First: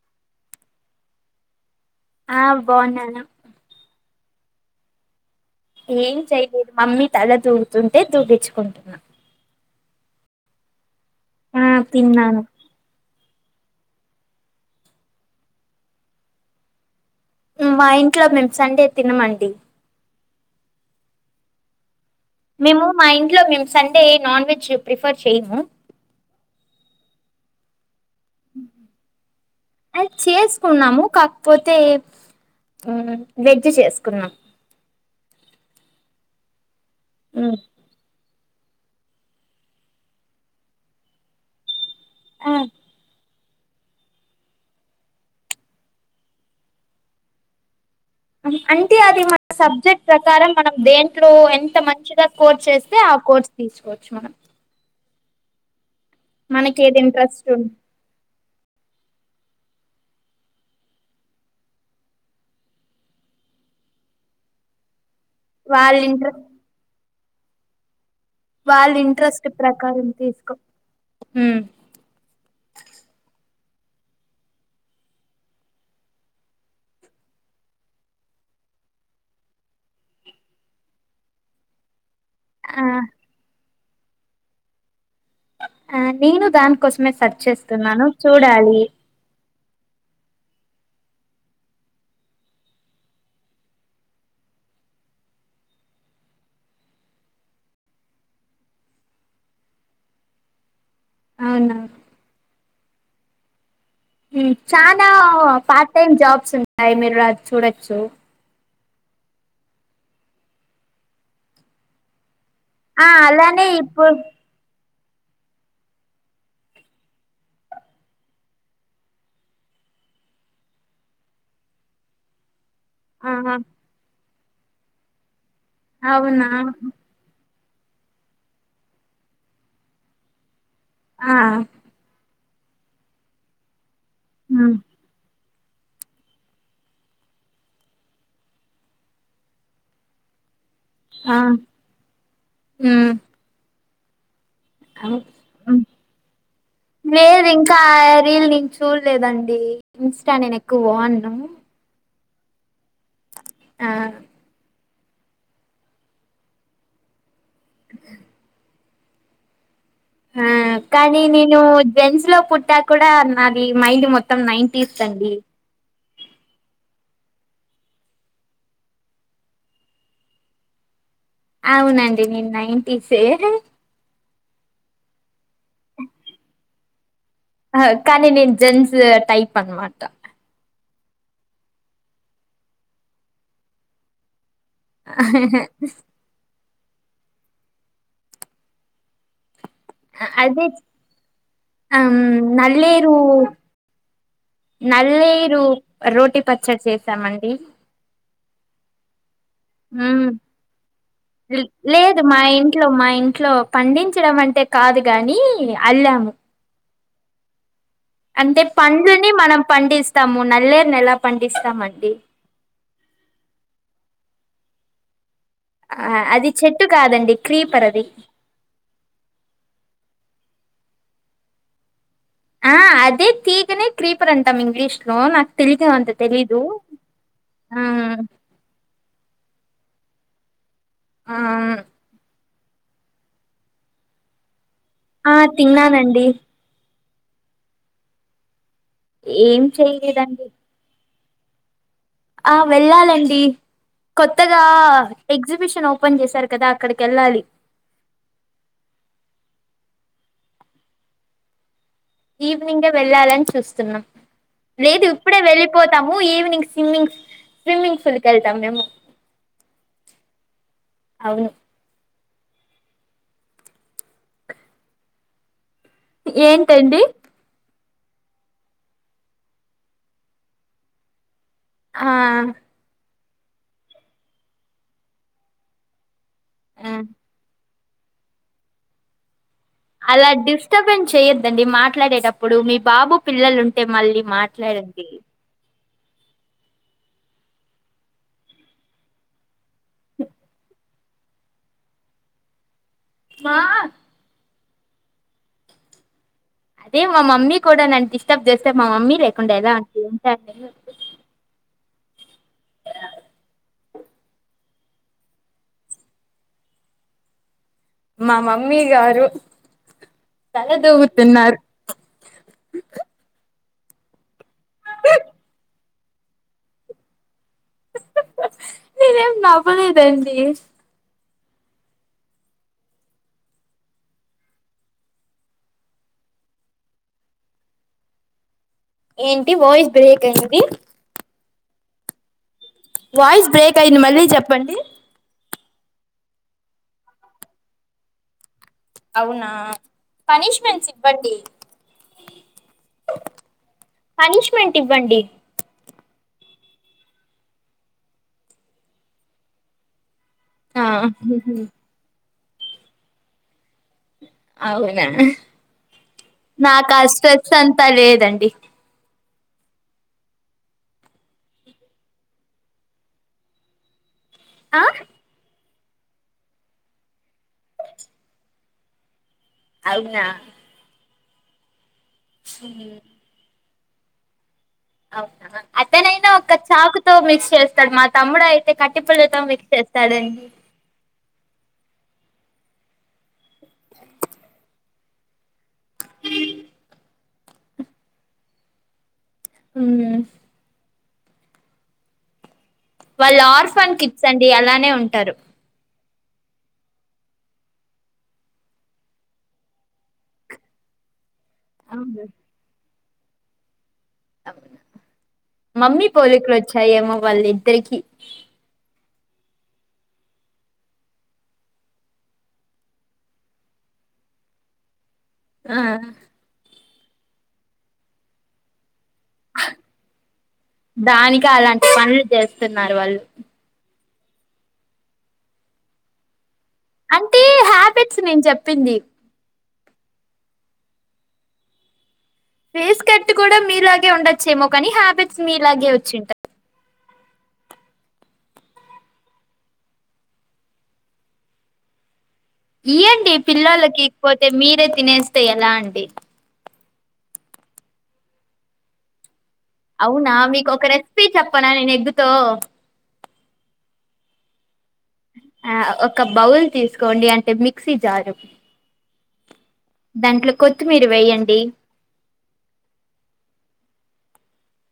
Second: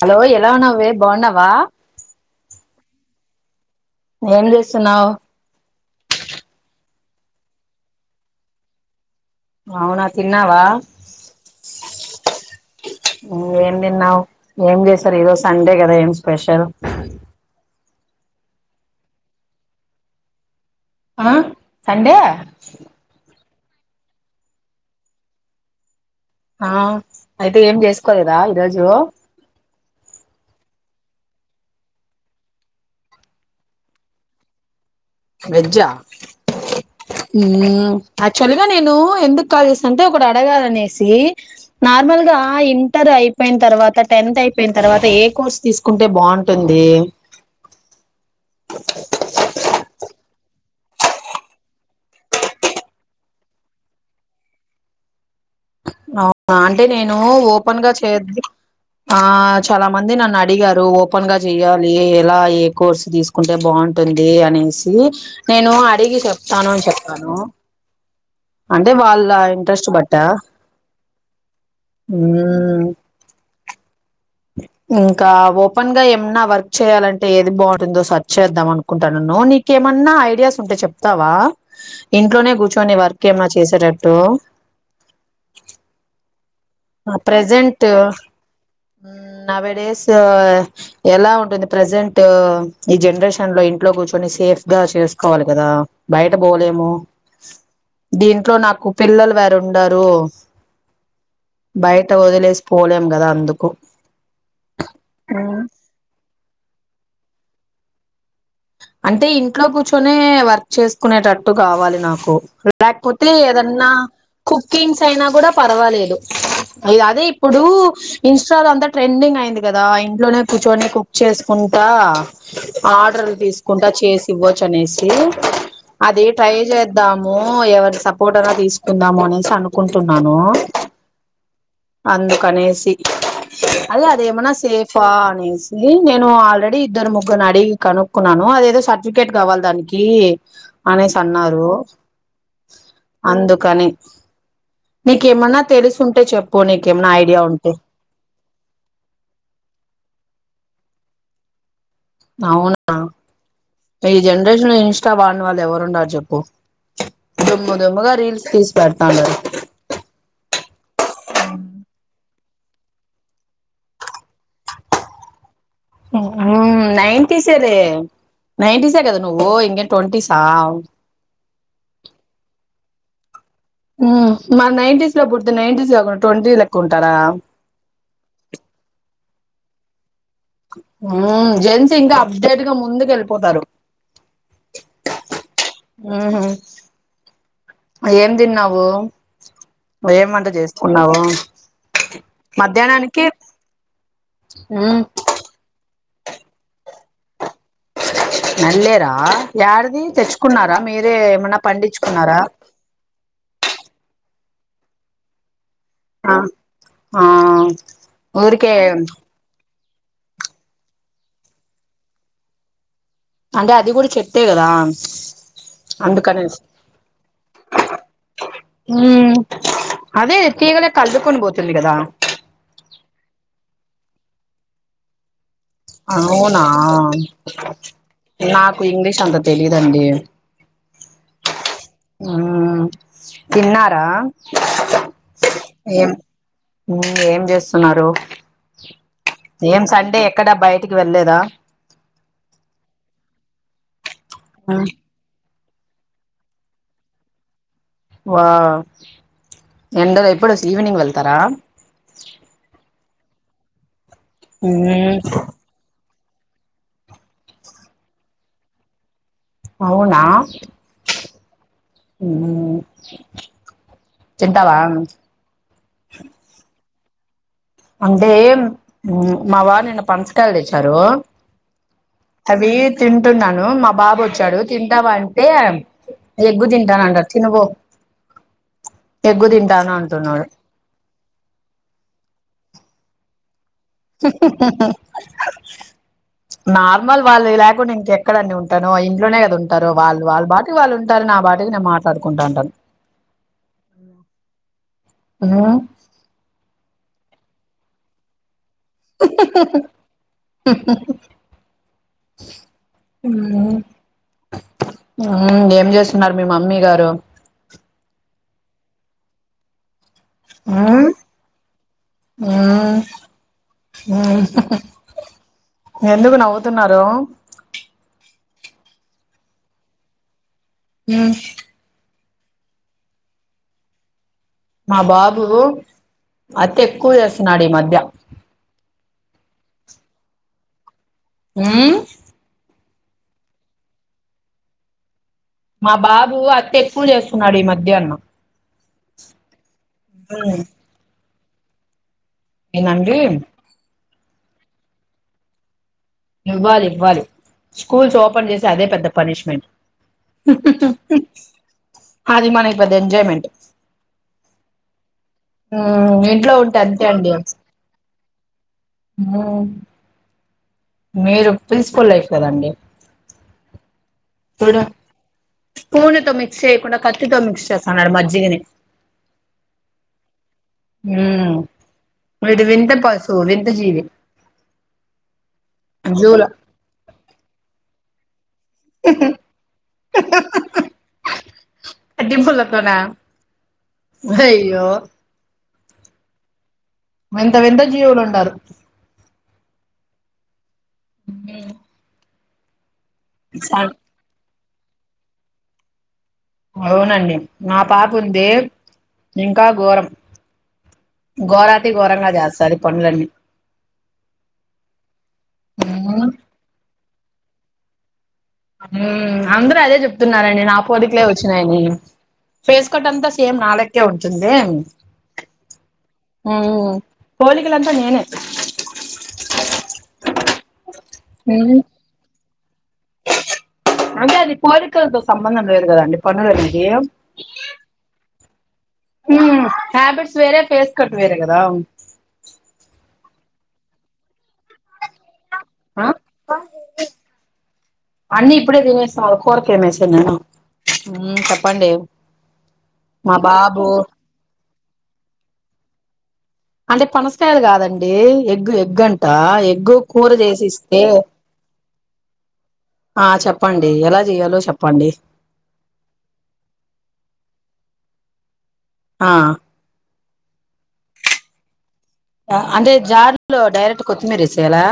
Hello ఎలా ఉన్నావే బన్నవా ఆ బాగున్నాను ఏం చేస్తున్నావ్ ఏం చేయలేదు మమ్మీ తల దూవుతుంటే దూవిన్చుకుంటున్నా అవునా తిన్నావా ఆ తిన్నాను ఏం తిన్నావ్ ఏం చేసరు ఈరోజు సండే కద ఏం స్పెషల్ మా ఇంట్లో మేము సండే తినమండి ఆ సండే మేము మా ఇంట్లో మేము సండే నాన్ వెజ్ ప్రిఫెర్ చేయము ఆ అయితే ఏం చేసు కాలేదా ఈరోజు అది చేసుకున్నాము కాకపోతే వెజ్ చేసుకున్నాం వేజ్జా హమ్ యాక్చువల్ గా నేను ఎందుకు కాల్ చేసాన అంటే ఒకటి అడగాలనేసి నార్మల్ గా ఆ ఇంటర్ అయి అ పోయిన తర్వాత టెన్త్ అయిపోయిన తర్వాత ఏ కోర్స్ తీసుకుంటే బాగుంటుంది అంటె అది మాన్ సబ్జెక్ట్ ప్రకారం మనం దేంట్లో ఎంత మంచిగా కోర్స్ చేస్తే ఆ కోర్స్ తీసుకోవచ్చు మనం అవునా మనకి అంటే ఏది నేను ఇంట్రెస్ట్ ఉంది ఓపెన్ గా చేరీ ఆ చాలా మంది నన్ను అడిగారు ఓపెన్ గా చెయ్యాలి ఎలా ఏ కోర్సు తీసుకుంటే బాగుంటుంది అనేసి నేను వాళ్ళ అడిగి ఇంట్రెస్ట్ చెప్తాను అని చెప్పా అను అంటే వాళ్ళ ఇంట్రెస్ట్ బట్టా హమ్ ఇంకా ఓపెన్ గా ఏమన్నా వర్క్ చేయాలంటే ఏది బాగుంటుందో సర్చ్ చేద్దాం అనుకుంటానన్ను నీకేమన్నా ఐడియాస్ ఉంటే చెప్తావా ఇంట్లోనే కూర్చొని ఆ వర్క్ ఏమన్నా చేసేట తో ఆ నేను దాని కోసమే మె సర్చ్ ప్రెజెంట్ చేస్తున్నాను చూడాలి నవే డేస్ ఎలా ఉంటుంది ప్రజెంట్ ఈ జనరేషన్ లో ఇంట్లో కూర్చొని సేఫ్గా చేసుకోవాలి కదా బయట పోలేము దీంట్లో నాకు పిల్లలు వారు ఉండారు అవునా బయట వొదిలేసి పోలేం కదా అందుకు చానా ఉమ్ పార్ట్ టైమ్ జాబ్ స్ ఉన్నాయి మీరు రా చూడొచ్చు అంటే ఇంట్లో కూర్చొనే వర్క్ చేసుకునేటట్టు కావాలి నాకు ఆ లాకపోతే అలానే ఏదన్నా ఇప్పుడు కుకింగ్స్ అయినా కూడా పర్వాలేదు ఇ అదే ఇప్పుడు ఇన్స్టాలో అంతా ట్రెండింగ్ అయింది కదా ఇంట్లోనే కూర్చొని కుక్ చేసుకుంటా ఆ ఆర్డర్లు తీసు చేసి ఇవ్వచ్చు అనేసి అది అవునా ట్రై చేద్దాము ఎవరి సపోర్ట్ అయినా తీసుకుందాము అనేసి అనుకుంటున్నానూ అ కనేసి అదే అదేమనా ఉమ్, సేఫా అనేసి ఇది నేను ఆల్రెడీ ఇద్దరు ముగ్గురు అడిగి కనుక్కున్నాను అదేదో సర్టిఫికేట్ కావాలి దానికీ అనేసి ఆ అన్నారూ మ్మ్ అందుకని నీకేమన్నా తెలుసుంటే చెప్పు నీకేమన్నా ఐడియా లేదు ఉంటే ఇంకా రీల్ నేను చూడలేదండి ఇన్స్టా నేను ఎ క్వాన్నము అవున ఈ జనరేషన్లో ఇ ష్టా వున్న వాళ్ళు ఎవరున్నారు చెప్పు దుమ్ము దుమ్ముగా రీల్స్ తీ పెడతాండారు ఆ కానీ నేను జెంట్స్ లో పుట్టా కూడా నాది మైండ్ మొత్తం నైన్టీస్ దండి నైన్టీసెలే నైన్టీసే కదా నువ్వు ఇంగే ట్వంటీసా అవునండి నేన్ నైన్టీసే హ్మ్ మరి నైన్టీస్ లో బు ద నైన్టీస్ కాక ట్వంటీ లెక్క ఉంటారా పనమట్ట హ్మ్ జెన్స్ ఇంకా అప్డేట్ గా ముందుకు వెళ్ళిపోతారు ఆహ్ ఆహ్ మ్మ్ ఏం దిన్వావు అదె ఆమ్ నల్లేరు మధ్యాహ్నానికి మ్మ్ నల్లేరు రోటి పచ్చడి చేశామండి నల్లేరా యాడిది ఊ తెచ్చుకున్నారా మీరే ఏమన్నా లేదు పండించుకున్నారా మా ఇంట్లో మా ఇంట్లో పండించటం అంటే తే కాదు గాని అల్లాము అ ఆ అంటే ఊరికే పండ్లని మనం పండిస్తాము నల్లేరు ఎలా పండిస్తామండి అంటె అది కూడా చెట్టే కదా ఆ అది అందుకనేసి చెట్టు కాదండి క్రీపర్ అది ఈగల కట్టుకొని పోతుంది కదా ఆ అదే తీగనే క్రీపరంటామ్ ఇంగ్లీష్ లో నా అవునా ఆ నాకు ఇంగ్లీష్ అంత తెలీదండి ఆ ఉమ్ తిన్నారా ఆ ఏం తిన్నానండి ఏం చేస్తున్నారు ఏం సండే ఎక్కడా బయటికి వెళ్లేదు అదా ఆ వెళ్ళాలండి కొత్తగా ఎగ్జిబిషన్ ఓపెన్ చేశారు కదా అక్కడికి వెళ్ళాలి వా ఎండ ఎప్పుడు వ ఈవినింగ్ వెళ్తారా ఈవినింగే వెళ్ళాలని చూస్తున్నాం లేదు మ్మ్ ఇప్పుడే వెళ్ళిపోతాము ఈవనింగ్ స్విమ్మింగ్ స్విమ్మింగ్ ఫుల్ క వెళ్తాం మేము అవునా అవును ఊ చింతవా ఏన్టండు అంటే మా వారు నిన్న పనసకాయలు తెచ్చారు ఆ అవి తింటున్నాను మా బాబు వచ్చాడు తింటావా అంటే ఎగ్గు ఆ తింటాన అంటారు తినువో ఎగ్గు దింపో అలా డిస్టర్బెన్స్ చేయొద్దండి మాట్లాడేటప్పుడు మీ బాబు పిల్లలు ఉం నార్మల్ వాళ్ళు లేకుండా ఇంకెక్కడ అన్ని ఉంటాను ఇంట్లోనే కద ఉంటారు వాళ్ళు వాళ్ళ పాటికి వాళ్ళు ఉంటారు నా పాటికి నేను మాట్లాడుకుంటా ఉంటాను. మా కొన్నవా అదే మా మమ్మి కూడా నన్ను డిస్టర్బ్ చేస్తు స్తే మా మమ్మీ లేకుండా ఎలా అండి ఉంటాండి. ఉం ఏం చేస్తున్నారు మీ మమ్మీ గారు. మా మమ్మీ గారు మ్మ్ తలదువ్వు తున్నారు. మ్మ్ ఎందుకు నవ్వుతున్నారు. నేనేం నవ్వలేదండి. ఉమ్ మా బాబు అతి ఎక్కువ చేస్తున్నాడు ఈ మధ్య. ఏంటి వాయిస్ బ్రేక్ అయ్యింది. ఉం వాయిస్ బ్రేక్ అయ్యింది మళ్ళీ చెప్పండి మా బాబు అతి ఎక్కువ చేస్తున్నాడు ఈ మధ్య అవునా పనిష్మెంట్స్ ఇవ్వండి. నేనండి పనిష్మెంట్ ఇవ్వండి. ఇవ్వాలి ఇవ్వాలి స్కూల్స్ ఓపెన్ చేసే అదే పెద్ద పనిష్మెంట్ ఆ అది మన ఇప్పు అది ఎంజాయ్మెంట్ అవునా మ్మ్ ఇంట్లో ఉంటే నాకు ఆ అంతే స్ట్రెస్ అంతా లేదండి. ఇ మ్మో మీరు ఒప్పేస్కాలే కదండి. ఆ స్పూన్ తో మిక్స్ చేయకుండా కద కత్తి తో మిక్స్ చేస్తున్నారు మజ్జిగని అవునా ఉమ్మ్ వీడు వింత పశువు వింత్ [unintelligible] జీవి అతనైనా జూల ఒక చాకుతో మిక్స్ చేస్తాడు మొత్ తమ్ముడైత్ అంతే కట్టే పుల్లతో మిక్స్ చేస్తాడండి. అగ్గి బుల్ల తోన అయ్యో హ [inaudible] వింత వింత జీవులు ఉండరు హ్మ్ హ్మ్ వళ్ల్ ఆర్ఫన్ కిట్స్ అంట్ ఏ అలానే ఉంటరు అవునండి నా పాపు ఉంది ఇంకా ఘోరం ఘోరాతి అవును ఘోరంగా చేస్తాది పనులన్ని మమ్మీ మ్మ్ పోలికలు వచ్చాయేమో వాళ్ళిద్దరికి హ్మ్ అందరూ అదే చెప్తున్నారండి నా పోలికలే వచ్చినాయని ఫేస్ కట్ అంతా సేమ్ నాలక్కే ఉంటుందే. ఆ హ్మ్ పోలికలంతా నేనే దానికి మ్మ్ అలాంటి పనులు చేస్తద్ న్నర్ వళ్ళు అంటే అది కోరికలతో సంబంధం లేేదు కదాండి పనులవి ఏమ్ అంటే హ్యాబిట్స్ నేను చెప్పింది హ్మ్ హేబిట్స్ వేరే ఫేస్ కట్ వేరే కదా ఫేస్ కట్ కూడా మీలాగే ఉండచ్చేమో కానీ హ్యాబిట్ త్స్ మీలాగే ఆ వచ్చింటయ్ అన్నీ ఇప్పుడే తినేసాం కూరకు ఏమేసేద్ నేను హ్మ్ చెప్పండి ఇయ్యండి మా బాబు పిల్లలకి ఈక్ పోతే మీరే తినేస్తే ఎలా అండి అంటే పనసకాయలు కాదండి ఎగ్ ఎగ్గంట అవునా మీకు ఒక రెసిపీ చెప్పనా నేను ఎగ్గుతో ఆ చెప్పండి ఎలా చేయాలో చెప్పం ఆ ఒక బౌల్ తీసుకోండి అంటే మిక్ క్షీ జార్ ఆ దాంట్లో కొత్తిమీర్ వెయ్యండి అంటే జార్లో డైరెక్ట్ కొత్తిమీర ఏసేయాలా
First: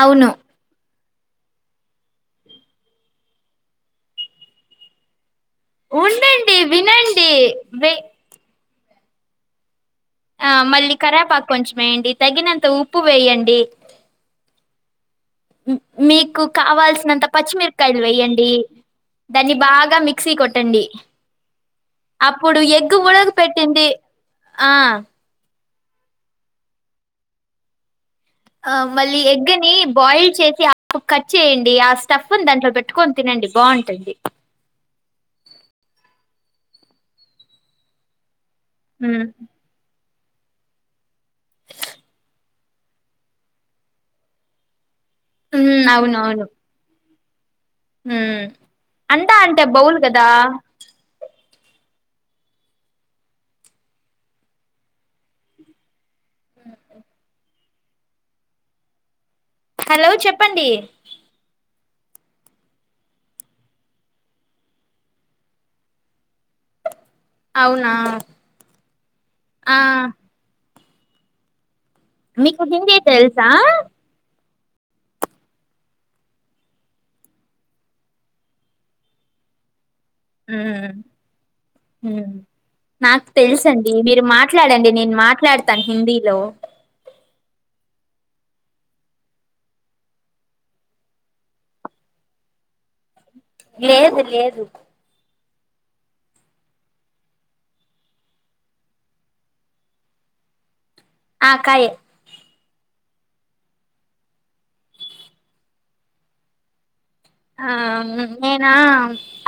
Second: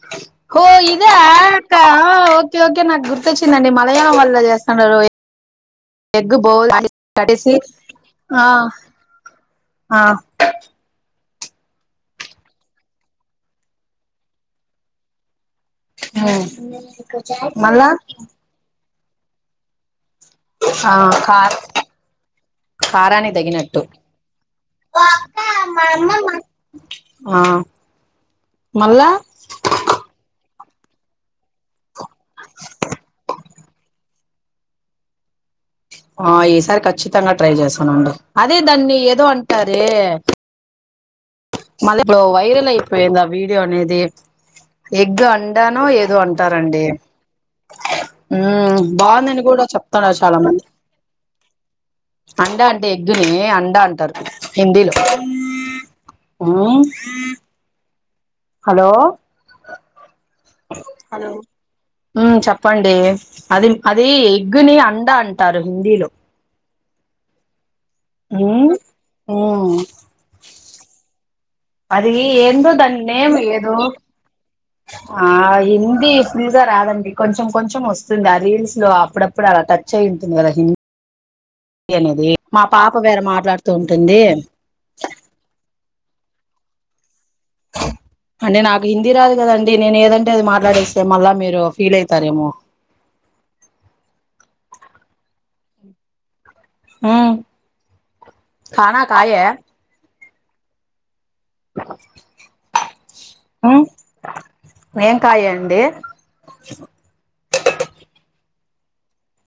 అవును హో ఇద్ అదా అక ఆ ఓకే ఓకే నాకు గుర్తొచ్చిందండి మలయాళం వల్ల చేస్థాండరు ఉండండి వినండి కట్టేసి వే ఆ ఆ ఆ మళ్ళీ కరివేపాకు కొంచెం వేయండి తగినంత ఉప్పు వేయండి మీకు మ్మ్ కావాల్సినంత మళ్ళా పచ్చిమిరకాయలు వేయ్యండి దాన్ని బాగా మీ మిక్సి కొట్టండి ఆ కా అప్పుడు ఎగ్గు ఉడకు కారానికి తగినట్టు పెట్టింది ఆ ఆ ఆ మళ్ళా మళ్ళీ ఎగ్గని బాయిల్ చేసి కట్ చేయండి ఆ స్టఫ్ దాంట్లో పెట్టుకొని తినండి బాగుంటుంది ఆ ఈసారి కఖచ్చితంగా ట్రై చేస్తానండి అదే దాన్ని ఏదో మ్మ్ అంటారే మళ్ ఇప్పుడు వైరల్ అయిపోయింద ఆ వీడియో అనేది ఎగ్ అడానో ఏదో అవునవును అంటారంండి మ్మ్ ఉ అంతా బాగుందని అంటే కూడా బౌల్ చెప్తున్నారు కదా చాలా మంది అండ అంటే ఎగ్గుని అండ అంటారు హిందీలో ఉమ్ హలో హలో చెప్ప హలో ఉ చెప్పండి అది అది ఎగ్గుని అండ అంటారు హిందీలో అవునా ఉమ్ ఉమ్ ఆ అది మీకు ఏందో హిందీ దని నేమ్ తెలుసా ఏదో ఆ హిందీ ఫుల్గా రాదండి కొంచెం కొంచెం వస్తుంది ఆ రీల్స్ లో అప్పుడప్పుడు అలా టచ్ చెల్తే తుమారో హిందీ మ్మ్ అనేది మా పాప వేరే నాకు మాట్లాడుతూ తెలుసండి ఉంటుంది మీరు మాట్లాడండి నేను మాట్లాడుతా హిందీలో అంటే నాకు హిందీ రాదు కదండి నేను ఏదంటే అది మాట్లాడేస్తే మళ్ళా మీరు ఫీల్ అయితారేమో లేదు లేదు హ కానా కాయే ఆ కయ ఏంకాయ అండి ఆ నేనా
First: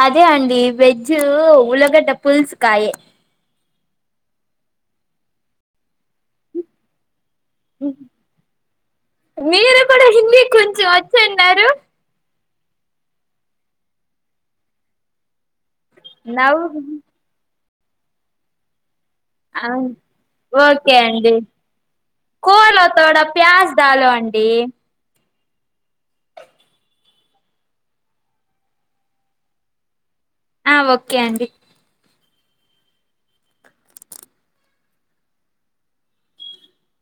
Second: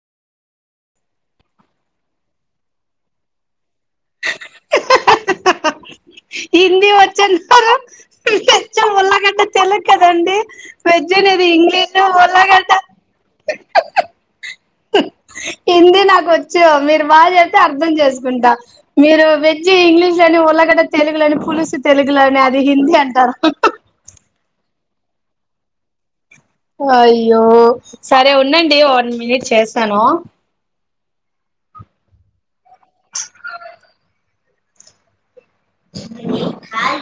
అదే అండి వెజ్ ఉల్లగడ్డ పులుసు కాయ హిందీ వెజ్ ఉల్లగడ్డ మీరు తెలుగు కూడా కదండి హిందీ కొంచెం వెజ్ అనేది వచ్చన్నారు ఇంగ్లీష్ ఉల్లగడ్డ హిందీ నా నవ్ కొచ్చు మీరు బాగా చెప్ ప్తే అర్థం చేసుకుంటా మీరు వెజ్ అవును ఇంగ్లీషులని, ఉల్లగడ్డ ఓకే తెలుగులో అండి అని, పులుసు తెలుగులో అని అది కోలో హిందీ తోడా అంటారు. ప్యాస్ దాలో అండి అయ్యో సరే ఉండండి వన్ మినిట్ చేస్తాను ఆ ఓకే అండి కాల్